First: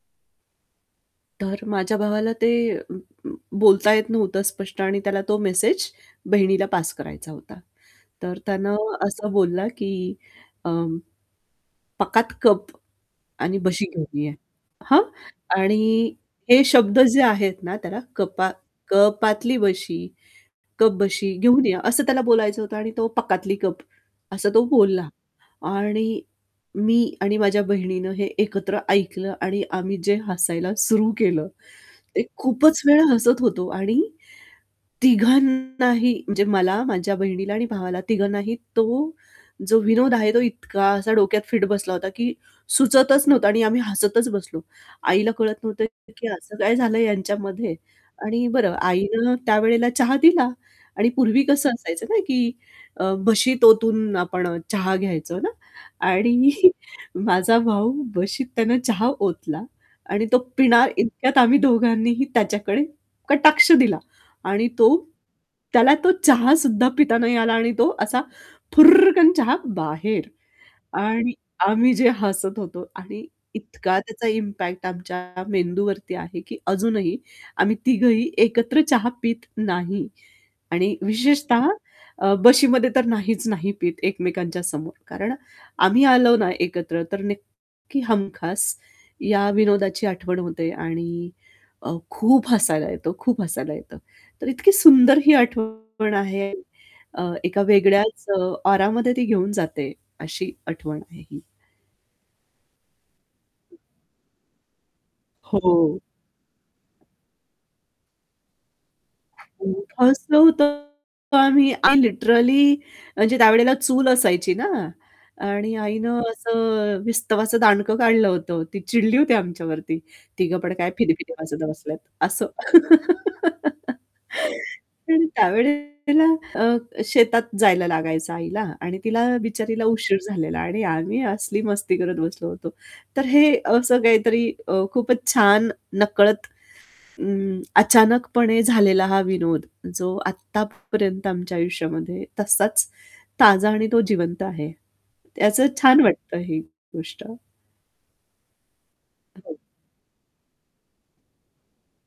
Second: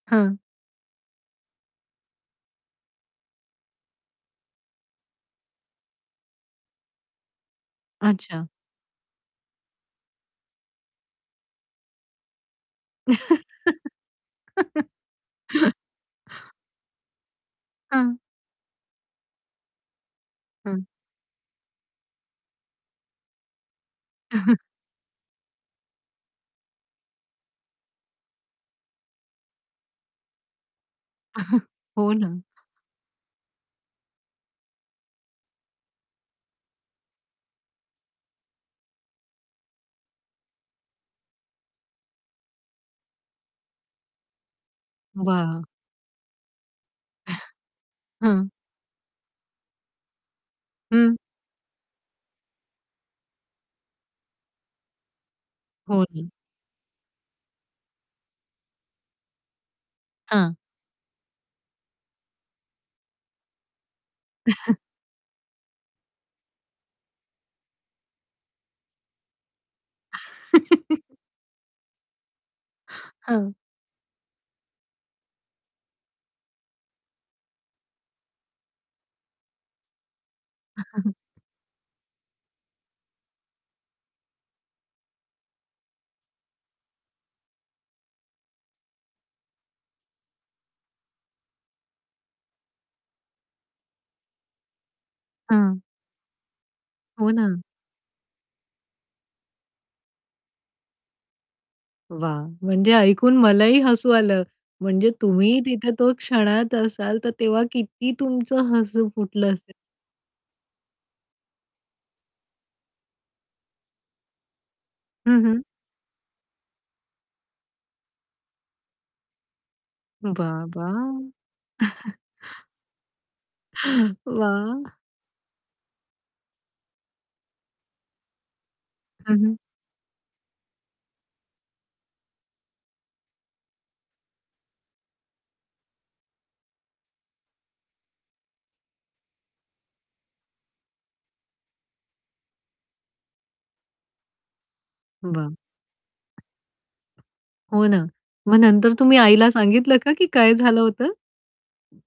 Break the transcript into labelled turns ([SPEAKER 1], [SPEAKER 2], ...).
[SPEAKER 1] हां.
[SPEAKER 2] तर माझ्या भावाला ते बोलता येत नव्हतं स्पष्ट आणि त्याला तो मेसेज बहिणीला पास करायचा होता. तर
[SPEAKER 1] अच्छा.
[SPEAKER 2] त्यानं असं बोलला की अं, "पकात कप आणि बशी घेऊन या." हं. आणि हे शब्द जे आहेत ना, त्याला
[SPEAKER 1] हां.
[SPEAKER 2] तो कपातली बशी,
[SPEAKER 1] हं.
[SPEAKER 2] कप-बशी घेऊन या, असं त्याला बोलायचं होतं आणि तो पकातली कप असं तो बोलला. आणि मी आणि माझ्या बहिणीनं हे एकत्र ऐकलं आणि आम्ही जे हसायला सुरू केलं,
[SPEAKER 1] हो
[SPEAKER 2] ते
[SPEAKER 1] ना.
[SPEAKER 2] खूपच वेळा हसत होतो आणि तिघांनाही म्हणजे मला, माझ्या बहिणीला आणि भावाला तिघांनाही तो जो विनोद आहे, तो इतका असा डोक्यात फिट बसला होता की सुचतच नव्हता आणि आम्ही हसतच बसलो. आईला कळत
[SPEAKER 1] वाह!
[SPEAKER 2] नव्हतं की "असं काय झालं ह्यांच्यामध्ये?" आणि
[SPEAKER 1] हां.
[SPEAKER 2] बरं आईनं त्यावेळेला चहा दिला आणि
[SPEAKER 1] हं.
[SPEAKER 2] पूर्वी कसं असायचं ना की अ, बशीत ओतून आपण चहा घ्यायचो ना.
[SPEAKER 1] हो. ना.
[SPEAKER 2] आणि माझा भाऊ बशीत आहे ना चहा ओतला आणि तो
[SPEAKER 1] हां.
[SPEAKER 2] पिणार इतक्यात आम्ही दोघांनीही त्याच्याकडे कटाक्ष दिला आणि तो त्याला तो चहा सुद्धा पिता नाही आला आणि तो असा फुर्रकन चहा बाहेर आणि आम्ही जे हसत होतो आणि
[SPEAKER 1] हां.
[SPEAKER 2] इतका त्याचा इम्पॅक्ट आमच्या मेंदूवरती आहे की अजूनही आम्ही तिघंही एकत्र चहा पीत नाही. आणि विशेषतः अ, बशीमध्ये तर नाहीच नाही पीत एकमेकांच्या समोर, कारण आम्ही आलो ना एकत्र तर नक्की हमखास या विनोदाची आठवण होते आणि अ, खूप हसायला येतं, खूप हसायला येतं. तर इतकी सुंदर ही
[SPEAKER 1] हां.
[SPEAKER 2] आठवण आहे अ,
[SPEAKER 1] हो
[SPEAKER 2] एका
[SPEAKER 1] ना.
[SPEAKER 2] वेगळ्याच अ, ऑरामध्ये ती घेऊन जाते अशी आठवण आहे ही.
[SPEAKER 1] वाह! म्हणजे ऐकून मलाही हसू आलं. म्हणजे तुम्ही तिथे
[SPEAKER 2] हो.
[SPEAKER 1] तो क्षणात असाल, तर तेव्हा किती तुमचं हसू फुटलं असेल.
[SPEAKER 2] हसलं होतं आम्ही आणि लिटरली म्हणजे त्यावेळेला चूल असायची ना
[SPEAKER 1] हं, हं.
[SPEAKER 2] आणि आईनं असं विस्तवाचं दांडकं काढलं होतं. ती चिडली होती आमच्यावरती तिघं पण
[SPEAKER 1] बाबा!
[SPEAKER 2] काय फिदीफिदी हसत बसलेत असं.
[SPEAKER 1] वाह!
[SPEAKER 2] आणि त्यावेळेला अ, शेतात जायला लागायचं आईला आणि तिला
[SPEAKER 1] हं, हं.
[SPEAKER 2] बिचारीला उशीर झालेला आणि आम्ही असली मस्ती करत बसलो होतो. तर हे असं काहीतरी अ, खूपच छान न नकळत अ, अचानकपणे झालेला हा विनोद जो आत्तापर्यंत आमच्या आयुष्यामध्ये तसाच ताजा आणि तो जिवंत आहे.
[SPEAKER 1] वाह!
[SPEAKER 2] त्याचं छान वाटतं ही गोष्ट.
[SPEAKER 1] हो ना, मग नंतर तुम्ही आईला
[SPEAKER 2] हो.
[SPEAKER 1] सांगितलं का की काय झालं होतं?